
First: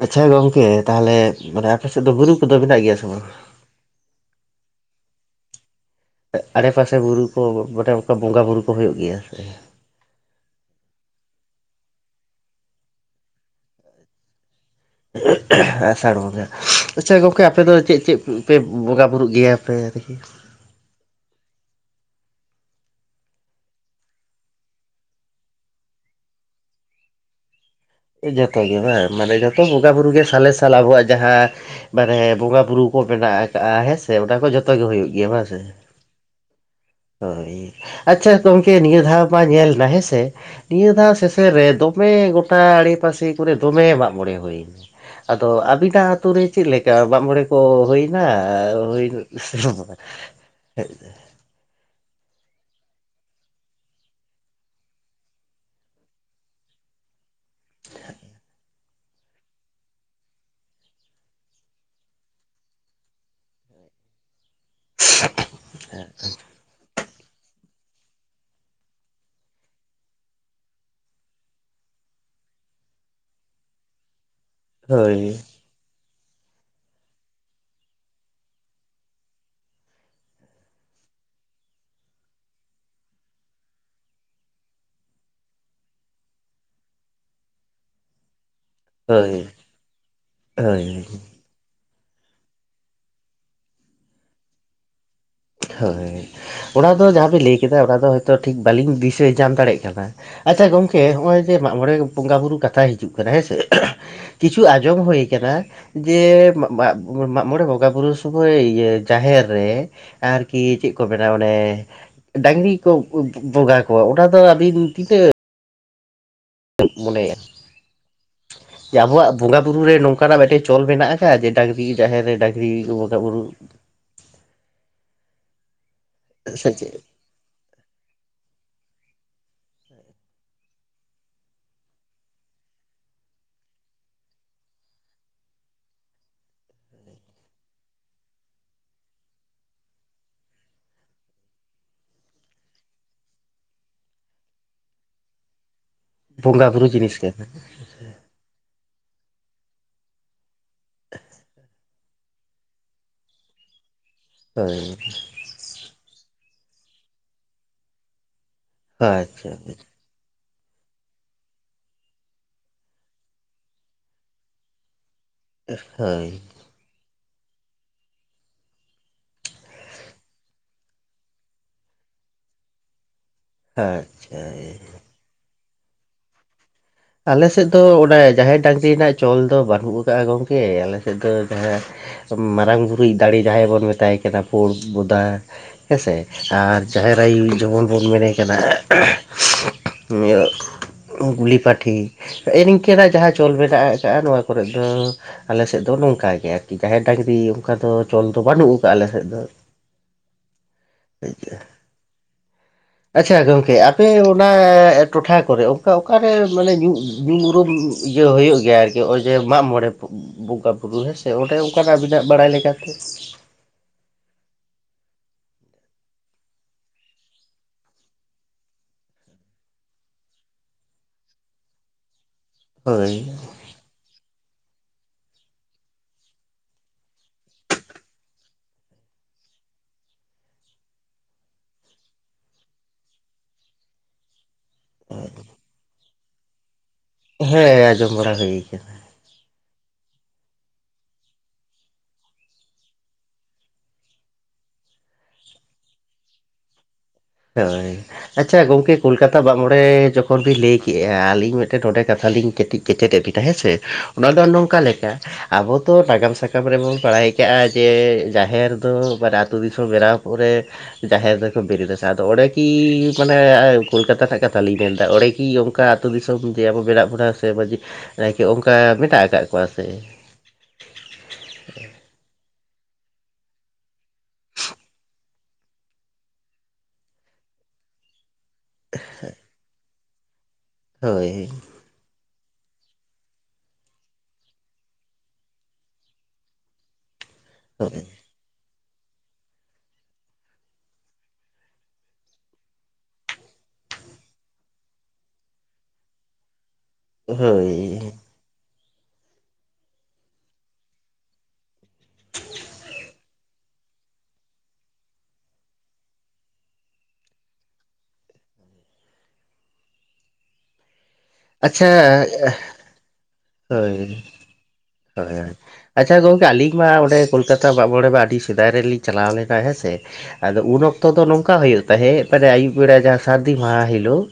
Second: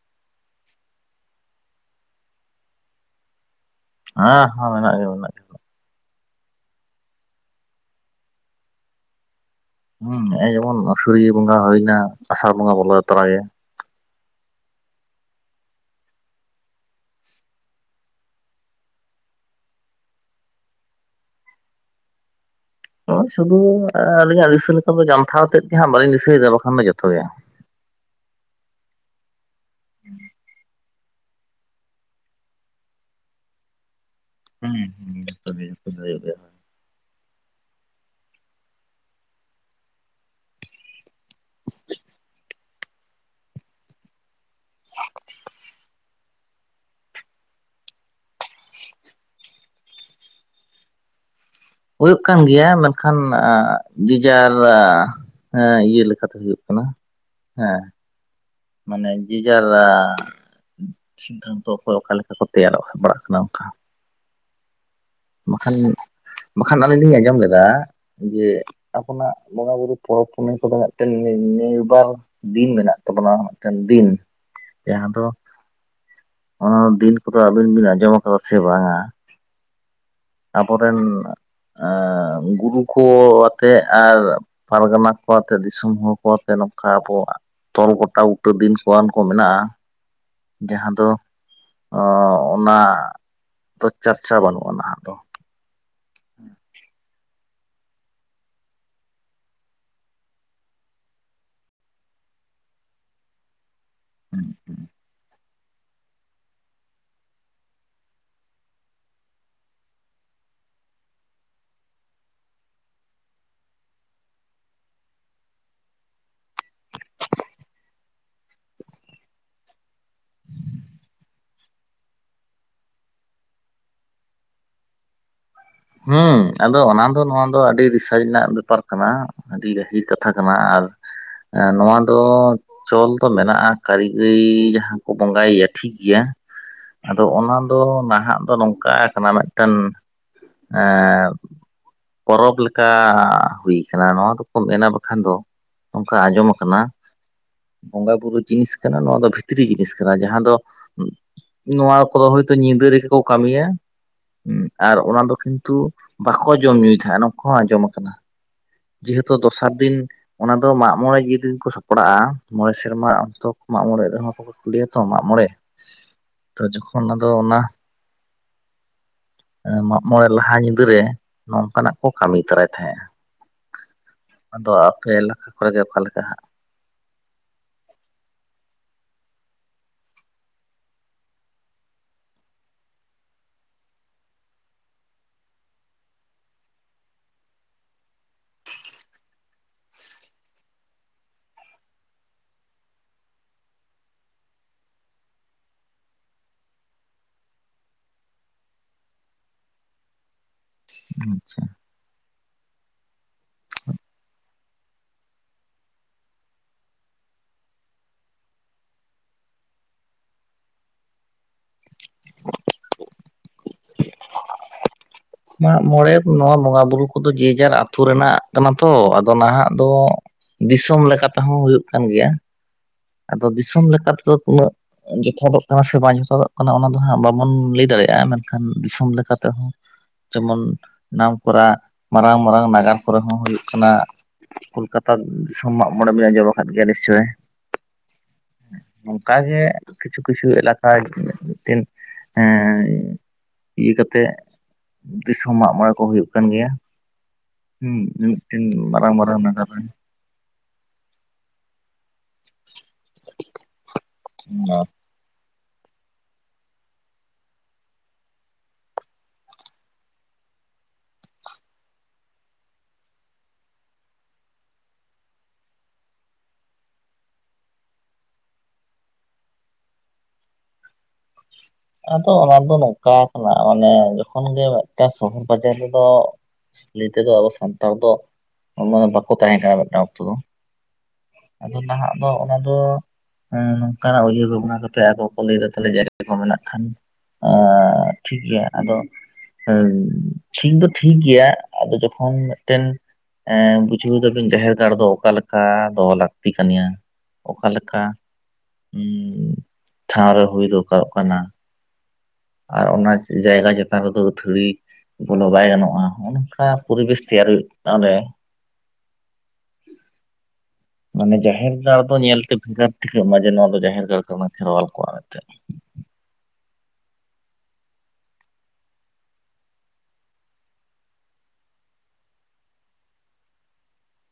ᱟᱪᱪᱷᱟ ᱜᱚᱝᱠᱮ ᱛᱟᱦᱚᱞᱮ ᱢᱟᱱᱮ ᱟᱯᱮ ᱥᱮᱫ ᱫᱚ ᱵᱩᱨᱩ ᱠᱚᱫᱚ ᱢᱮᱱᱟᱜ ᱜᱮᱭᱟ ᱥᱮ ᱵᱟᱝ? ᱦᱟᱸ ᱦᱟᱸ ᱢᱮᱱᱟᱜ ᱜᱮᱭᱟ ᱢᱮᱱᱟᱜ ᱜᱮᱭᱟ᱾ ᱟᱲᱮ ᱯᱟᱥᱮ ᱵᱩᱨᱩ ᱠᱚ ᱢᱟᱱᱮ ᱚᱝᱠᱟ ᱵᱚᱸᱜᱟ ᱵᱩᱨᱩ ᱠᱚ ᱦᱳᱭᱳᱜ ᱜᱮᱭᱟ ᱥᱮ᱾ ᱦᱮᱸ ᱡᱮᱢᱚᱱ ᱟᱹᱥᱩᱨᱤᱭᱟᱹ ᱵᱚᱸᱜᱟ ᱦᱩᱭᱱᱟ ᱟᱥᱟᱲ ᱵᱚᱸᱜᱟ ᱵᱚᱞᱚ ᱛᱚᱨᱟᱭᱮᱱ᱾ [unintelligible] ᱟᱥᱟᱲ ᱵᱚᱸᱜᱟ ᱟᱪᱪᱷᱟ ᱜᱚᱝᱠᱮ ᱟᱯᱮ ᱫᱚ ᱪᱮᱫ ᱪᱮᱫ ᱯᱮ ᱵᱚᱸᱜᱟ ᱵᱩᱨᱩᱜ ᱜᱮᱭᱟᱯᱮ ᱫᱮᱠᱷᱤ ᱱᱚᱜᱼᱚᱭ ᱥᱩᱫᱩ ᱟᱹᱞᱤᱧᱟᱜ ᱫᱤᱥᱟᱹ ᱞᱮᱠᱟ ᱫᱚ ᱡᱟᱱᱛᱷᱟᱣ ᱛᱮᱫ ᱜᱮ ᱦᱟᱸᱜ ᱵᱟᱹᱞᱤᱧ ᱫᱤᱥᱟᱹᱭᱮᱫᱟ ᱵᱟᱠᱷᱟᱱ ᱫᱚ ᱡᱚᱛᱚ ᱜᱮ᱾ ᱡᱚᱛᱚ ᱜᱮ ᱵᱟᱝ ᱢᱟᱱᱮ ᱡᱚᱛᱚ ᱵᱚᱸᱜᱟ ᱵᱩᱨᱩ ᱜᱮ ᱥᱟᱞᱮ ᱥᱟᱞ ᱟᱵᱚᱣᱟᱜ ᱡᱟᱦᱟᱸ ᱵᱟᱨᱦᱮ ᱵᱚᱸᱜᱟ ᱵᱩᱨᱩ ᱠᱚ ᱢᱮᱱᱟᱜ ᱠᱟᱜᱼᱟ ᱦᱮᱸ ᱥᱮ, ᱚᱱᱟ ᱠᱚ ᱡᱚᱛᱚ ᱦᱩᱸ ᱜᱮ ᱦᱩᱭᱩᱜ ᱦᱩᱸ ᱜᱮᱭᱟ ᱵᱟᱝᱸ ᱥᱮ? [inaudible] ᱦᱳᱭ, ᱟᱪᱪᱷᱟ ᱜᱚᱝᱠᱮ ᱱᱤᱭᱟᱹ ᱫᱷᱟᱣ ᱢᱟ ᱧᱮᱞ ᱱᱟ ᱦᱮᱸᱥᱮ? ᱱᱤᱭᱟᱹ ᱫᱷᱟᱣ ᱥᱮᱥᱮᱱ ᱨᱮ ᱫᱚᱢᱮ ᱜᱚᱴᱟ ᱟᱲᱮᱯᱟᱥᱮ ᱠᱚᱨᱮ ᱫᱚᱢᱮ ᱢᱟᱜ ᱢᱚᱬᱮ ᱦᱩᱭᱱᱟ᱾ ᱟᱫᱚ ᱟᱹᱵᱤᱱᱟᱜ ᱟᱹᱛᱩ ᱨᱮ ᱪᱮᱫ ᱞᱮᱠᱟ ᱢᱟᱜ ᱢᱚᱬᱮ ᱠᱚ ᱦᱩᱭᱱᱟ ᱦᱩᱭ? [inaudible] ᱦᱩᱭᱩᱜ ᱠᱟᱱ ᱜᱮᱭᱟ ᱢᱮᱱᱠᱷᱟᱱ ᱟ ᱡᱮᱡᱟᱨ ᱟ ᱦᱮᱸ ᱤᱭᱟᱹ ᱞᱮᱠᱟᱛᱮ ᱦᱩᱭᱩᱜ ᱠᱟᱱᱟ ᱦᱮᱸ᱾ ᱢᱟᱱᱮ ᱡᱮ ᱡᱟᱨᱟᱻ ᱥᱤᱫᱽᱫᱷᱟᱱᱛᱚ ᱚᱠᱚᱭ ᱚᱠᱟ ᱞᱮᱠᱟ ᱠᱚ ᱛᱮᱭᱟᱨ ᱵᱟᱲᱟᱜ ᱠᱟᱱᱟ ᱚᱱᱠᱟ᱾ ᱵᱟᱠᱷᱟᱱ, ᱵᱟᱠᱷᱟᱱ ᱟᱹᱞᱤᱧ ᱞᱤᱧ ᱟᱸᱡᱚᱢ ᱞᱮᱫᱟ ᱡᱮ ᱟᱯᱚᱱᱟᱜ ᱵᱚᱸᱜᱟ ᱵᱩᱨᱩ ᱯᱚᱨᱚᱵᱽ ᱯᱩᱱᱟᱹᱭ ᱠᱚᱫᱚ ᱢᱤᱫᱴᱮᱱ [unintelligible] ᱫᱤᱱ ᱢᱮᱱᱟᱜ ᱛᱟᱵᱚᱱᱟ ᱢᱤᱫᱴᱮᱱ ᱫᱤᱱ᱾ ᱡᱟᱦᱟᱸ ᱫᱚ, ᱦᱳᱭ ᱚᱱᱟ ᱫᱤᱱ ᱠᱚᱫᱚ ᱟᱹᱵᱤᱱ ᱵᱤᱱ ᱟᱸᱡᱚᱢ ᱠᱟᱫᱟ ᱥᱮ ᱵᱟᱝᱟ, ᱟᱵᱚᱨᱮᱱ ᱮᱸ ᱜᱩᱨᱩ ᱠᱚ ᱟᱛᱮᱫ ᱟᱨ ᱯᱟᱨᱜᱟᱱᱟ ᱠᱚᱣᱟᱛᱮᱫ ᱫᱤᱥᱚᱢ ᱦᱚᱲ ᱠᱚ ᱟᱛᱮᱫ ᱱᱚᱝᱠᱟ ᱟᱵᱚᱣᱟᱜ ᱛᱚᱞ ᱜᱚᱴᱟ ᱵᱩᱴᱟᱹ ᱫᱤᱱ [unintelligible] ᱠᱚ ᱦᱳᱭ ᱢᱮᱱᱟᱜᱼᱟ ᱡᱟᱦᱟᱸ ᱦᱳᱭ ᱫᱚ ᱚ ᱚᱱᱟ [unintelligible] ᱪᱷᱟᱲᱟ ᱵᱟᱹᱱᱩᱜᱼᱟ ᱱᱟᱦᱟᱜ ᱫᱚ᱾ ᱦᱳᱭ, ᱚᱱᱟ ᱫᱚ ᱡᱟᱦᱟᱸ ᱵᱤᱱ ᱞᱮᱭ ᱠᱮᱫᱟ ᱚᱱᱟ ᱫᱚ ᱦᱚᱭᱛᱳ ᱴᱷᱤᱠ ᱵᱟᱞᱤᱧ ᱫᱤᱥᱟᱹ ᱧᱟᱢ ᱫᱟᱲᱮᱭᱟᱜ ᱠᱟᱱᱟ᱾ ᱟᱪᱪᱷᱟ ᱜᱚᱝᱠᱮ ᱦᱚᱸᱜᱼᱚᱭ ᱡᱮ ᱢᱟᱜ ᱢᱚᱬᱮ ᱵᱚᱸᱜᱟ ᱵᱩᱨᱩ ᱠᱟᱛᱷᱟ ᱦᱤᱡᱩᱜ ᱠᱟᱱᱟ ᱦᱮᱸ ᱥᱮ, ᱠᱤᱪᱷᱩ ᱟᱸᱡᱚᱢ ᱦᱩᱭ ᱟᱠᱟᱱᱟ ᱡᱮ ᱢᱟᱜ ᱢᱟᱜ, ᱢᱟᱜ ᱢᱚᱬᱮ ᱵᱚᱸᱜᱟ ᱵᱩᱨᱩ ᱥᱚᱢᱚᱭ ᱤᱛᱟᱹ ᱡᱟᱦᱮᱨ ᱨᱮ ᱟᱨᱠᱤ ᱪᱮᱫ ᱠᱚ ᱢᱮᱱᱟ ᱢᱟᱱᱮ ᱰᱟᱝᱨᱤ ᱠᱚ ᱵᱚᱸᱜᱟ ᱠᱚᱣᱟ ᱚᱱᱟ ᱫᱚ ᱟᱹᱵᱤᱱ ᱛᱤᱱᱟᱹᱜ [inaudible] ᱢᱚᱱᱮᱭᱟ? ᱡᱮ ᱟᱵᱚᱣᱟᱜ ᱵᱚᱸᱜᱟ ᱵᱩᱨᱩ ᱨᱮ ᱱᱚᱝᱠᱟᱱᱟᱜ ᱢᱤᱫᱴᱮᱡ ᱪᱚᱞ ᱢᱮᱱᱟᱜ ᱟᱠᱟᱜ-ᱟ ᱡᱮ ᱰᱟᱝᱨᱤ ᱡᱟᱦᱮᱨ ᱨᱮ ᱰᱟᱝᱨᱤ ᱵᱚᱸᱜᱟ ᱵᱩᱨᱩ? ᱦᱩᱸ ᱥᱮ ᱟᱫᱚ ᱪᱮᱫ ᱚᱱᱟ ᱫᱚ ᱱᱚᱣᱟ ᱫᱚ ᱟᱹᱰᱤ ᱫᱤᱥ [inaudible] ᱨᱮᱱᱟᱜ ᱵᱮᱯᱟᱨ ᱠᱟᱱᱟ ᱟᱹᱰᱤ ᱜᱟᱹᱦᱤᱨ ᱠᱟᱛᱷᱟ ᱠᱟᱱᱟ ᱟᱨ ᱱᱚᱣᱟ ᱫᱚ ᱪᱚᱞ ᱫᱚ ᱢᱮᱱᱟᱜᱼᱟ ᱠᱟᱹᱨᱤ ᱜᱟᱹᱭ ᱡᱟᱦᱟᱸ ᱠᱚ ᱵᱚᱸᱜᱟᱭᱮᱭᱟ ᱴᱷᱤᱠ ᱜᱮᱭᱟ, ᱟᱫᱚ ᱚᱱᱟ ᱫᱚ ᱱᱟᱦᱟᱜ ᱫᱚ ᱱᱚᱝᱠᱟ ᱠᱟᱱᱟ, ᱢᱤᱫᱴᱮᱱ ᱮᱸ ᱯᱚᱨᱚᱵᱽ ᱞᱮᱠᱟ ᱦᱩᱭ ᱠᱟᱱᱟ, ᱱᱚᱣᱟ ᱫᱚᱠᱚ ᱢᱮᱱᱟ ᱵᱟᱠᱷᱟᱱ ᱫᱚ, ᱚᱱᱠᱟ ᱟᱸᱡᱚᱢ ᱵᱚᱸᱜᱟ ᱵᱩᱨᱩ ᱠᱟᱱᱟ, ᱡᱤᱱᱤᱥ ᱠᱟᱱᱟ ᱵᱚᱸᱜᱟ ᱵᱩᱨᱩ ᱡᱤᱱᱤᱥ ᱠᱟᱱᱟ, ᱱᱚᱣᱟ ᱫᱚ ᱵᱷᱤᱛᱨᱤ ᱡᱤᱱᱤᱥ ᱠᱟᱱᱟ, ᱡᱟᱦᱟᱸ ᱫᱚ ᱱᱚᱣᱟ ᱠᱟᱫᱚ ᱦᱚᱭᱛᱳ ᱧᱤᱫᱟᱹ ᱨᱮᱜᱮ ᱠᱚ ᱠᱟᱹᱢᱤᱭᱟ, ᱦᱩᱸ ᱦᱳᱭ ᱟᱨ ᱚᱱᱟ ᱫᱚ ᱠᱤᱱᱛᱩ ᱵᱟᱠᱚ ᱡᱚᱢ ᱧᱩᱭ ᱛᱟᱦᱮᱸᱜ ᱱᱚᱝᱠᱩ ᱦᱚᱸ ᱟᱸᱡᱚᱢ ᱟᱠᱟᱱᱟ᱾ ᱡᱮᱦᱮᱛᱩ ᱟᱪᱪᱷᱟ ᱫᱚᱥᱟᱨ ᱫᱤᱱ ᱚᱱᱟ ᱫᱚ ᱢᱟᱜ ᱢᱚᱬᱮ ᱡᱤᱱ ᱠᱚ ᱥᱟᱯᱲᱟᱜᱼᱟ, ᱢᱚᱬᱮ ᱥᱮᱨᱢᱟ ᱚᱱᱛᱚ ᱠᱚ ᱢᱟᱜ ᱢᱚᱬᱮᱜ ᱨᱮᱦᱚᱸ ᱛᱚ [inaudible] ᱞᱮᱭᱟ ᱛᱚ ᱢᱟᱜ ᱢᱚᱬᱮ᱾ ᱦᱳᱭ᱾ ᱛᱚ ᱡᱚᱠᱷᱚᱱ ᱟᱫᱚ ᱚᱱᱟ ᱮᱸ ᱢᱟᱜ ᱢᱚᱬᱮ ᱞᱟᱦᱟ ᱧᱤᱫᱟᱹ ᱨᱮ, ᱱᱚᱝᱠᱟᱱᱟᱜ ᱠᱚ ᱠᱟᱹᱢᱤ ᱛᱚᱨᱟᱭ ᱛᱟᱦᱮᱸᱜᱼᱟ᱾ ᱟᱪᱪᱷᱟ ᱮᱭ᱾ ᱯᱮ ᱮᱞᱟᱠᱟ ᱠᱚᱨᱮᱜᱮ ᱚᱠᱟ ᱞᱮᱠᱟ ᱦᱟᱸᱜ? ᱟᱞᱮ ᱥᱮᱫ ᱫᱚ ᱚᱱᱟ ᱡᱟᱦᱮᱨ ᱰᱟᱝᱨᱤ ᱨᱮᱱᱟᱜ ᱪᱚᱞ ᱫᱚ ᱵᱟᱹᱱᱩᱜ ᱟᱠᱟᱜ-ᱟ ᱜᱚᱝᱠᱮ, ᱟᱞᱮ ᱥᱮᱫ ᱫᱚ ᱡᱟᱦᱟᱸ ᱢᱟᱨᱟᱝ ᱜᱩᱨᱩᱭᱤᱡ ᱫᱟᱲᱮ ᱡᱟᱦᱟᱸᱭ ᱵᱚᱱ ᱢᱮᱛᱟᱭ ᱠᱟᱱᱟ ᱯᱩᱲ ᱵᱚᱫᱟ᱾ ᱦᱮᱸᱥᱮ, ᱟᱨ ᱡᱟᱦᱮᱨ ᱟᱭᱩ ᱡᱮᱢᱚᱱ ᱵᱚᱱ ᱧᱮᱞᱮ ᱠᱟᱱᱟ᱾ ᱤᱭᱟᱹ ᱜᱩᱞᱤ ᱯᱟᱴ, ᱴᱷᱤ, ᱦᱮᱸᱜ-ᱮ ᱱᱤᱝᱠᱟᱹᱱᱟᱜ ᱡᱟᱦᱟᱸ ᱪᱚᱞ ᱢᱮᱱᱟᱜ ᱟᱠᱟᱜ-ᱟ, ᱱᱚᱣᱟ ᱠᱚᱨᱮᱮᱫ ᱫᱚ ᱟᱞᱮᱥᱮᱫ ᱫᱚ ᱱᱚᱝᱠᱟᱜᱮ ᱟᱨᱠᱤ, ᱡᱟᱦᱮᱨ ᱰᱟᱝᱨᱤ ᱚᱝᱠᱟ ᱫᱚ ᱪᱚᱞ ᱫᱚ ᱵᱟᱹᱱᱩᱜ ᱟᱠᱟᱜ-ᱟ ᱟᱞᱮ ᱥᱮᱫ ᱫᱚ᱾ [unintelligible] ᱟᱪᱪᱷᱟ᱾ ᱟᱪᱪᱷᱟ ᱜᱚᱝᱠᱮ, ᱟᱯᱮ ᱚᱱᱟ ᱴᱚᱴᱷᱟ ᱠᱚᱨᱮ ᱚᱝᱠᱟ ᱚᱠᱟᱨᱮ ᱢᱟᱱᱮ ᱧᱩ ᱧᱩᱢ ᱩᱨᱩᱢ ᱤᱭᱟᱹ ᱦᱩᱭᱩᱜ ᱜᱮᱭᱟ ᱟᱨᱠᱤ ᱦᱚᱸᱜ-ᱚᱭ ᱡᱮ ᱢᱟᱜ ᱢᱚᱬᱮ? ᱵᱚᱸᱜᱟᱼᱵᱩᱨᱩ ᱦᱮᱸ ᱥᱮ, ᱚᱸᱰᱮ ᱚᱝᱠᱟᱱᱟᱜ ᱟᱹᱵᱤᱱᱟᱜ ᱵᱟᱲᱟᱭ ᱞᱮᱠᱟᱛᱮ? ᱢᱟᱜᱢᱚᱬᱮ ᱱᱚᱣᱟ ᱵᱚᱸᱜᱟ ᱵᱩᱨᱩ ᱠᱚᱫᱚ ᱡᱮᱡᱟᱨ ᱟᱛᱩ ᱨᱮᱱᱟᱜ ᱠᱟᱱᱟ ᱛᱚ, ᱟᱫᱚ ᱱᱟᱦᱟᱜ ᱫᱚ ᱫᱤᱥᱚᱢ ᱞᱮᱠᱟ ᱛᱮᱦᱚᱸ ᱦᱩᱭᱩᱜ ᱠᱟᱱ ᱜᱮᱭᱟ, ᱦᱳᱭ ᱟᱫᱚ ᱫᱤᱥᱚᱢ ᱞᱮᱠᱟ ᱛᱮᱫᱚ ᱩᱱᱟᱹᱜ ᱡᱚᱛᱷᱟᱛᱚᱜ ᱠᱟᱱᱟ, ᱥᱮ ᱵᱟᱝ ᱡᱚᱛᱷᱟᱛᱚᱜ ᱠᱟᱱᱟ, ᱚᱱᱟ ᱫᱚ ᱦᱟᱸᱜ ᱵᱟᱵᱚᱱ ᱞᱟᱹᱭ ᱫᱟᱲᱮᱭᱟᱜ-ᱟ ᱢᱮᱱᱠᱷᱟᱱ ᱫᱤᱥᱚᱢ ᱞᱮᱠᱟᱛᱮᱦᱚᱸ ᱡᱮᱢᱚᱱᱢ ᱱᱟᱢᱠᱚᱨᱟ ᱢᱟᱨᱟᱝ ᱢᱟᱨᱟᱝ ᱱᱟᱜᱟᱨ ᱠᱚᱨᱮ ᱦᱚᱸ ᱦᱩᱭᱩᱜ ᱠᱟᱱᱟ᱾ ᱠᱳᱞᱠᱟᱛᱟ ᱫᱤᱥᱚᱢ ᱢᱟᱜ ᱢᱚᱬᱮ ᱵᱤᱱ ᱟᱸᱡᱚᱢ ᱟᱠᱟᱫ ᱜᱮᱭᱟ ᱱᱤᱥᱪᱳᱭ? ᱦᱮᱸ ᱟᱸᱡᱚᱢ ᱵᱟᱲᱟ ᱦᱩᱭ ᱠᱟᱱᱟ᱾ ᱚᱝᱠᱟ ᱜᱮ ᱠᱤᱪᱷᱩ ᱠᱤᱪᱷᱩ ᱮᱞᱟᱠᱟ ᱢᱤᱫᱴᱤᱱ ᱮᱸ ᱤᱭᱟᱹ ᱠᱟᱛᱮᱜ ᱫᱤᱥᱚᱢ ᱢᱟᱜ ᱢᱚᱬᱮ ᱠᱚ ᱦᱩᱭᱩᱜ ᱠᱟᱱ ᱜᱮᱭᱟ᱾ ᱦᱳᱭ, ᱦᱩᱸ ᱟᱪᱪᱷᱟ ᱢᱤᱫᱴᱮᱱ ᱜᱚᱝᱠᱮ ᱢᱟᱨᱟᱝ ᱠᱳᱞᱠᱟᱛᱟ ᱢᱟᱨᱟᱝ ᱢᱟᱜ ᱱᱟᱜᱟᱨ ᱢᱚᱬᱮ ᱨᱮ ᱡᱚᱠᱷ ᱠᱷᱚᱱ ᱵᱤᱱ ᱞᱟᱹᱭ ᱠᱮᱜ-ᱟ ᱟᱹᱞᱤᱧ ᱢᱤᱫᱴᱮᱱ ᱱᱚᱸᱰᱮ ᱠᱟᱛᱷᱟ ᱞᱤᱧ ᱠᱟᱹᱴᱤᱡ ᱠᱮᱪᱮᱫ ᱮᱫ ᱵᱤᱱᱟ, ᱦᱮᱸ ᱥᱮ᱾ ᱚᱱᱟ ᱫᱚ ᱱᱚᱝᱠᱟ ᱞᱮᱠᱟ ᱟᱵᱚ ᱛᱚ ᱱᱟᱜᱟᱢ ᱥᱟᱠᱟᱢ ᱨᱮᱵᱚᱱ ᱵᱟᱲᱟᱭ ᱠᱟᱜ-ᱟ ᱡᱮ ᱡᱟᱦᱮᱨ ᱫᱚ ᱢᱟᱱᱮ ᱟᱛᱩ ᱫᱤᱥᱚᱢ ᱵᱮᱱᱟᱣ ᱯᱚᱨᱮ ᱡᱟᱦᱮᱨ ᱫᱚᱠᱚ ᱵᱮᱨᱮᱫᱟ᱾ ᱟᱫᱚ ᱚᱸᱰᱮ ᱠᱤ ᱢᱟᱱᱮ ᱠᱳᱞᱠᱟᱛᱟ ᱨᱮᱱᱟᱜ ᱠᱟᱛᱷᱟ ᱞᱤᱧ ᱢᱮᱱᱮᱫᱟ, ᱚᱸᱰᱮ ᱠᱤ ᱚᱝᱠᱟ ᱟᱹᱛᱩ ᱫᱤᱥᱚᱢ ᱡᱮ ᱟᱵᱚ ᱢᱮᱱᱟᱜ ᱵᱚᱱᱟ ᱥᱮ ᱢᱟᱺᱡᱷᱤ ᱱᱟᱭᱠᱮ ᱚᱝᱠᱟ ᱢᱮᱱᱟᱜ ᱟᱠᱟᱜ ᱠᱚᱣᱟ ᱥᱮ᱾ ᱟᱫᱚ ᱚᱱᱟ ᱫᱚ ᱱᱚᱝᱠᱟ ᱠᱟᱱᱟ ᱢᱟᱱᱮ ᱡᱚᱠᱷᱚᱱ ᱜᱮ ᱢᱤᱫᱴᱟᱝ ᱥᱚᱦᱚᱨ ᱵᱟᱡᱟᱨ ᱨᱮᱫᱚ ᱞᱟᱹᱭ ᱛᱮᱫᱚ ᱟᱵᱚ ᱥᱟᱱᱛᱟᱲ ᱫᱚ ᱢᱟᱱᱮ ᱵᱟᱠᱚ ᱛᱟᱦᱮᱸ ᱠᱟᱱᱟ ᱢᱤᱫᱴᱟᱝ ᱚᱠᱛᱚ ᱫᱚ᱾ ᱦᱳᱭ᱾ ᱟᱫᱚ ᱱᱟᱦᱟᱜ ᱫᱚ ᱚᱱᱟ ᱫᱚ ᱮᱸᱻ ᱱᱚᱝᱠᱟ ᱦᱚᱸ ᱩᱭᱦᱟᱹᱨ ᱵᱷᱟᱵᱽᱱᱟ ᱠᱟᱛᱮᱜ ᱟᱠᱚ ᱠᱚ ᱞᱟᱹᱭᱫᱟ ᱛᱟᱦᱞᱮ [unintelligible] ᱠᱚ ᱢᱮᱱᱟᱜ ᱠᱷᱟᱱ ᱟᱨ ᱦᱳᱭ᱾ ᱴᱷᱤᱠ ᱜᱮᱭᱟ ᱟᱫᱚ ᱦᱮᱸ ᱴᱷᱤᱠ ᱫᱚ ᱴᱷᱤᱠ ᱜᱮᱭᱟ ᱟᱫᱚ ᱡᱚᱠᱷᱚᱱ ᱢᱮᱫᱴᱮᱱ ᱮᱸ ᱵᱩᱡᱷᱟᱹᱣ ᱫᱟᱵᱤᱱ ᱡᱟᱦᱮᱨ ᱜᱟᱲ ᱫᱚ ᱚᱠᱟ ᱞᱮᱠᱟ ᱫᱚᱦᱚ ᱞᱟᱹᱠᱛᱤ ᱠᱟᱱᱜᱮᱭᱟ? ᱦᱳᱭ ᱚᱠᱟᱞᱮᱠᱟ ᱩᱸ ᱴᱷᱟᱶ ᱨᱮ ᱦᱩᱭ ᱫᱚᱨᱠᱟᱨᱚᱜ ᱠᱟᱱᱟ? ᱟᱨ ᱚᱱᱟ ᱡᱟᱭᱜᱟ ᱪᱮᱛᱟᱱ ᱨᱮᱫᱚ ᱟᱹᱛᱷᱟᱹᱣᱲᱤ ᱵᱚᱞᱚ ᱵᱟᱭ ᱜᱟᱱᱚᱜ-ᱟ ᱦᱚᱸᱜ-ᱚᱱᱠᱟ ᱯᱚᱨᱤᱵᱮᱥ ᱛᱮᱭᱟᱨ ᱦᱩᱭᱩᱜ-ᱟ ᱚᱸᱰᱮ᱾ ᱢᱟᱱᱮ ᱡᱟᱦᱮᱨ ᱟᱪᱪᱷᱟ ᱜᱟᱲ ᱫᱚ ᱧᱮᱞᱛᱮ ᱵᱷᱮᱜᱟᱨ ᱴᱷᱤᱠᱟᱹᱜ ᱢᱟ ᱡᱮ, ᱱᱚᱣᱟ ᱫᱚ ᱦᱳᱭ ᱡᱟᱦᱮᱨ ᱜᱟᱲ ᱠᱟᱱᱟ ᱠᱷᱮᱨᱣᱟᱞ ᱠᱚᱣᱟ ᱦᱳᱭ ᱢᱮᱱᱛᱮᱫ᱾ ᱟᱪᱪᱷᱟ ᱜᱚᱝᱠᱮ ᱟᱹᱞᱤᱧ ᱢᱟ ᱚᱸᱰᱮ ᱠᱳᱞᱠᱟᱛᱟ ᱢᱟᱜ ᱢᱚᱬᱮ ᱢᱟ ᱟᱹᱰᱤ ᱥᱮᱫᱟᱭ ᱨᱮᱞᱤᱧ ᱪᱟᱞᱟᱣ ᱞᱮᱱᱟ ᱦᱮᱸ ᱥᱮ᱾ ᱟᱫᱚ ᱩᱱ ᱚᱠᱛᱚ ᱫᱚ ᱱᱚᱝᱠᱟ ᱦᱩᱭᱩᱜ ᱛᱟᱦᱮᱸᱫ ᱢᱟᱱᱮ ᱟᱹᱭᱩᱵ ᱵᱮᱲᱟ ᱡᱟᱦᱟᱸ ᱥᱟᱹᱨᱫᱤ ᱢᱟᱦᱟ ᱦᱤᱞᱳᱜ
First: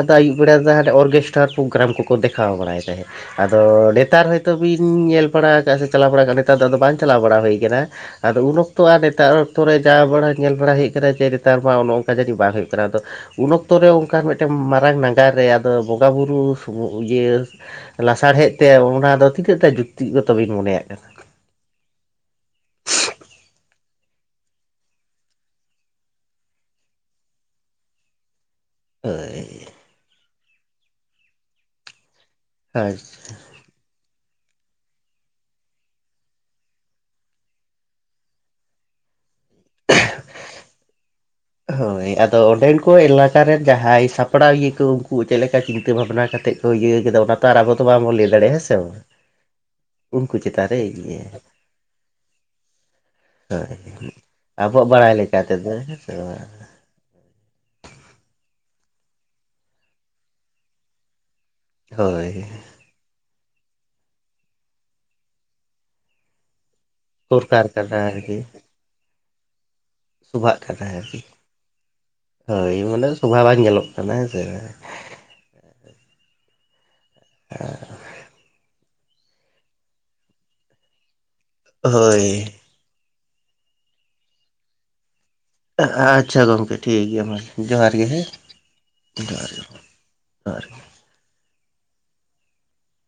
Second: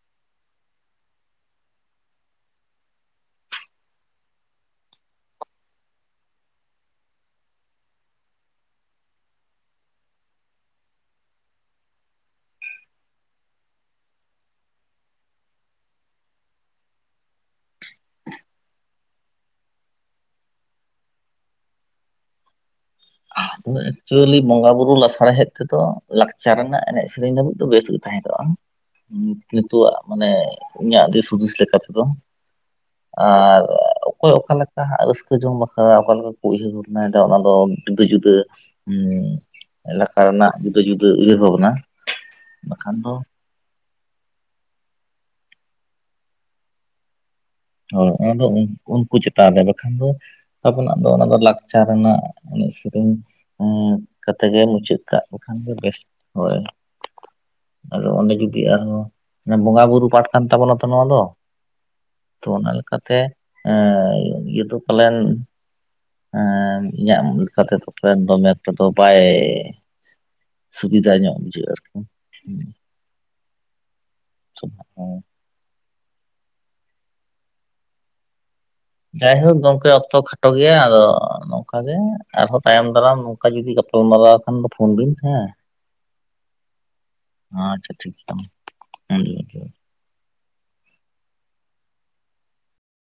ᱟᱫᱚ ᱟᱹᱭᱩᱵ ᱵᱮᱲᱟ ᱫᱚ ᱦᱟᱱᱮ ᱚᱨᱜᱮᱥᱴᱟᱨ ᱯᱨᱳᱜᱨᱟᱢ ᱠᱚᱠᱚ ᱫᱮᱠᱷᱟᱣ ᱵᱟᱲᱟᱭ ᱛᱟᱦᱮᱸᱫ᱾ ᱟᱫᱚ ᱱᱮᱛᱟᱨ ᱦᱚᱭᱛᱳ ᱵᱤᱱ ᱧᱮᱞ ᱵᱟᱲᱟ ᱟᱠᱟᱜ-ᱟ ᱥᱮ ᱪᱟᱞᱟᱣ ᱵᱟᱲᱟ ᱠᱟᱱᱟ, ᱱᱮᱛᱟᱨ ᱫᱚ ᱟᱫᱚ ᱵᱟᱝ ᱪᱟᱞᱟᱣ ᱵᱟᱲᱟ ᱦᱩᱭ ᱠᱟᱱᱟ᱾ ᱟᱫᱚ ᱩᱱ ᱚᱠᱛᱚ ᱟᱨ ᱱᱮᱛᱟᱨ ᱚᱠᱛᱚ ᱨᱮ ᱡᱟ ᱵᱟᱲᱟ ᱧᱮᱞ ᱵᱟᱲᱟ ᱦᱩᱭᱩᱜ ᱠᱟᱱᱟ ᱡᱮ ᱱᱮᱛᱟᱨ ᱢᱟ ᱱᱚᱜ-ᱚ ᱚᱝᱠᱟ ᱡᱟᱹᱱᱤᱡ ᱵᱟᱝ ᱦᱩᱭᱩᱜ ᱠᱟᱱᱟ ᱟᱫᱚ᱾ ᱩᱱ ᱚᱠᱛᱚ ᱨᱮ ᱚᱝᱠᱟᱱ ᱢᱮᱫᱴᱮᱱ ᱢᱟᱨᱟᱝ ᱱᱟᱜᱟᱨ ᱨᱮ ᱟᱫᱚ ᱵᱚᱸᱜᱟ-ᱵᱩᱨᱩ ᱥᱩᱢᱩᱝ ᱤᱭᱟᱹ ᱞᱟᱥᱟᱲᱦᱮᱫ ᱛᱮ ᱚᱱᱟ ᱫᱚ ᱛᱤᱱᱟᱹᱜᱴᱟ ᱡᱩᱠᱛᱤ ᱜᱚᱛᱚ ᱵᱤᱱ ᱢᱚᱱᱮᱭᱟᱜ ᱠᱟᱱᱟ? ᱢᱟᱱᱮ ᱮᱠᱪᱩᱭᱮᱤ ᱵᱚᱸᱜᱟ ᱵᱩᱨᱩ ᱞᱟᱥᱟᱬᱦᱮᱫ ᱛᱮᱫᱚ ᱞᱟᱠᱪᱟᱨ ᱨᱮᱱᱟᱜ ᱮᱱᱮᱡ ᱥᱮᱨᱮᱧ ᱫᱷᱟᱹᱵᱤᱡ ᱫᱚ ᱵᱮᱥ ᱜᱮ ᱛᱟᱦᱮᱸᱠᱚᱜ-ᱟ᱾ ᱩᱸ ᱦᱳᱭ ᱱᱤᱛᱳ-ᱟᱜ ᱢᱟᱱᱮ ᱤᱧᱟᱹᱜ ᱫᱤᱥ ᱦᱩᱫᱤᱥ ᱞᱮᱠᱟ ᱛᱮᱫᱚ ᱟᱪᱪᱷᱟ ᱟᱨ ᱚᱠᱚᱭ ᱚᱠᱟᱞᱮᱠ ᱠᱟᱦᱟᱸᱜ ᱨᱟᱹᱥᱠᱟᱹ ᱡᱚᱝ ᱵᱟᱠᱷᱨᱟ ᱚᱠᱟ ᱞᱮᱠᱟ ᱠᱚ ᱩᱭᱦᱟᱹᱨ ᱵᱷᱟᱵᱽᱱᱟᱭᱫᱟ ᱚᱱᱟ ᱫᱚ ᱡᱩᱫᱟᱹ ᱡᱩᱫᱟᱹ ᱩᱸ ᱮᱞᱟᱠᱟ ᱨᱮᱱᱟᱜ ᱡᱩᱫᱟᱹ ᱡᱩᱫᱟᱹ ᱩᱭᱦᱟᱹᱨ ᱵᱷᱟᱵᱽ ᱦᱳᱭ, ᱟᱫᱚ ᱚᱸᱰᱮᱱ ᱠᱚ ᱮᱞᱟᱠ ᱠᱟᱨᱮᱱ ᱡᱟᱦᱟᱸᱭ ᱥᱟᱯᱲᱟᱣᱤᱭᱟᱹ ᱠᱚ ᱩᱱᱠᱩ ᱪᱮᱫ ᱞᱮᱠᱟ ᱪᱤᱱᱛᱟᱹ ᱵᱷᱟᱵᱽᱱᱟ ᱠᱟᱛᱮᱫ ᱠᱚ ᱤᱭᱟᱹᱣ ᱟᱠᱟᱫᱟ ᱚᱱᱟ ᱛᱚ ᱟᱨ ᱟᱵᱚ ᱫᱚ ᱦᱳᱭ, ᱵᱟᱵᱚᱱ ᱞᱟᱹᱭ ᱚᱱᱟᱫᱚ ᱫᱟᱲᱮᱭᱟᱜᱼᱟ ᱦᱮᱸ ᱩᱱ ᱥᱮ ᱵᱟᱝ ᱩᱱᱠᱩ ᱪᱮᱛᱟᱱ ᱨᱮ ᱵᱟᱠᱷᱟᱱ ᱫᱚ ᱩᱱᱠᱩ ᱪᱮᱛᱟᱱ ᱨᱮ ᱟᱵᱚᱱᱟᱜ ᱫᱚ ᱤᱭᱟᱹ ᱚᱱᱟ ᱫᱚ ᱞᱟᱠᱪᱟᱨ ᱨᱮᱱᱟᱜ ᱮᱱᱮᱡ ᱥᱮᱨᱮᱧ ᱦᱳᱭ ᱩᱸ ᱠᱟᱛᱮᱫ ᱜᱮ ᱟᱵᱚᱣᱟᱜ ᱢᱩᱪᱟᱹᱫ ᱵᱟᱲᱟᱭ ᱠᱟᱜ ᱞᱮᱠᱟ ᱞᱮᱠᱷᱟᱱ ᱛᱮᱫᱚ ᱜᱮ ᱦᱮᱸ ᱵᱮᱥ᱾ ᱥᱮ ᱵᱟᱝ ᱦᱚᱭ ᱟᱫᱚ ᱚᱸᱰᱮ ᱡᱩᱫᱤ ᱟᱨᱦᱚᱸ ᱢᱟᱱᱮ ᱵᱚᱸᱜᱟ ᱵᱩᱨᱩ ᱯᱟᱴ ᱠᱟᱱ ᱛᱟᱵᱚᱱᱟ ᱛᱚ ᱱᱚᱣᱟ ᱫᱚ᱾ ᱦᱳᱭ ᱛᱚ ᱚᱱᱟ ᱞᱮᱠᱟᱛᱮ ᱮᱸ ᱤᱭᱟᱹ ᱫᱚ ᱯᱟᱞᱮᱱ ᱮᱸ ᱤᱧᱟᱹᱜ ᱫᱚᱨᱠᱟᱨ ᱞᱮᱠᱟᱛᱮ ᱫᱚ ᱠᱟᱱᱟ [unintelligible] ᱟᱨᱠᱤ ᱫᱚᱢᱮ ᱮᱠᱴᱟ ᱫᱚ ᱵᱟᱭ ᱥᱚᱵᱷᱟᱜ ᱠᱟᱱᱟ ᱥᱩᱵᱤᱫᱷᱟ ᱟᱨᱠᱤ ᱧᱚᱜ ᱵᱩᱡᱷᱟᱹᱜ-ᱟ ᱟᱨᱠᱤ, ᱦᱩᱸ᱾ ᱦᱳᱭ ᱢᱟᱱᱮ ᱥᱚᱵᱷᱟ ᱵᱟᱝ ᱧᱮᱞᱚᱜ ᱠᱟᱱᱟ ᱦᱮᱸ ᱥᱮ? [unintelligible] ᱡᱟᱭᱦᱳᱠ ᱜᱚᱝᱠᱮ ᱚᱠᱛᱚ ᱠᱷᱟᱴᱚ ᱜᱮᱭᱟ ᱟᱫᱚ ᱱᱚᱝᱠᱟ ᱜᱮ ᱦᱳᱭ ᱟᱨᱦᱚ ᱛᱟᱭᱚᱢ ᱫᱟᱨᱟᱢ ᱱᱚᱝᱠᱟ ᱡᱩᱫᱤ ᱜᱟᱯᱟᱞᱢᱟᱨᱟᱣ ᱠᱷᱟᱱ ᱫᱚ ᱯᱷᱳᱱ ᱵᱤᱱ ᱦᱮᱸ᱾ ᱟᱪᱪᱷᱟ ᱜᱚᱢᱠᱮ ᱴᱷᱤᱠ ᱜᱮᱭᱟ ᱢᱟ ᱟᱪᱪᱷᱟ ᱡᱚᱦᱟᱨ ᱜᱮ ᱴᱷᱤᱠ ᱦᱮᱸ, ᱜᱮᱭᱟ ᱢᱟ ᱡᱚᱦᱟᱨ ᱜᱮ᱾ ᱟᱨ ᱜᱮ᱾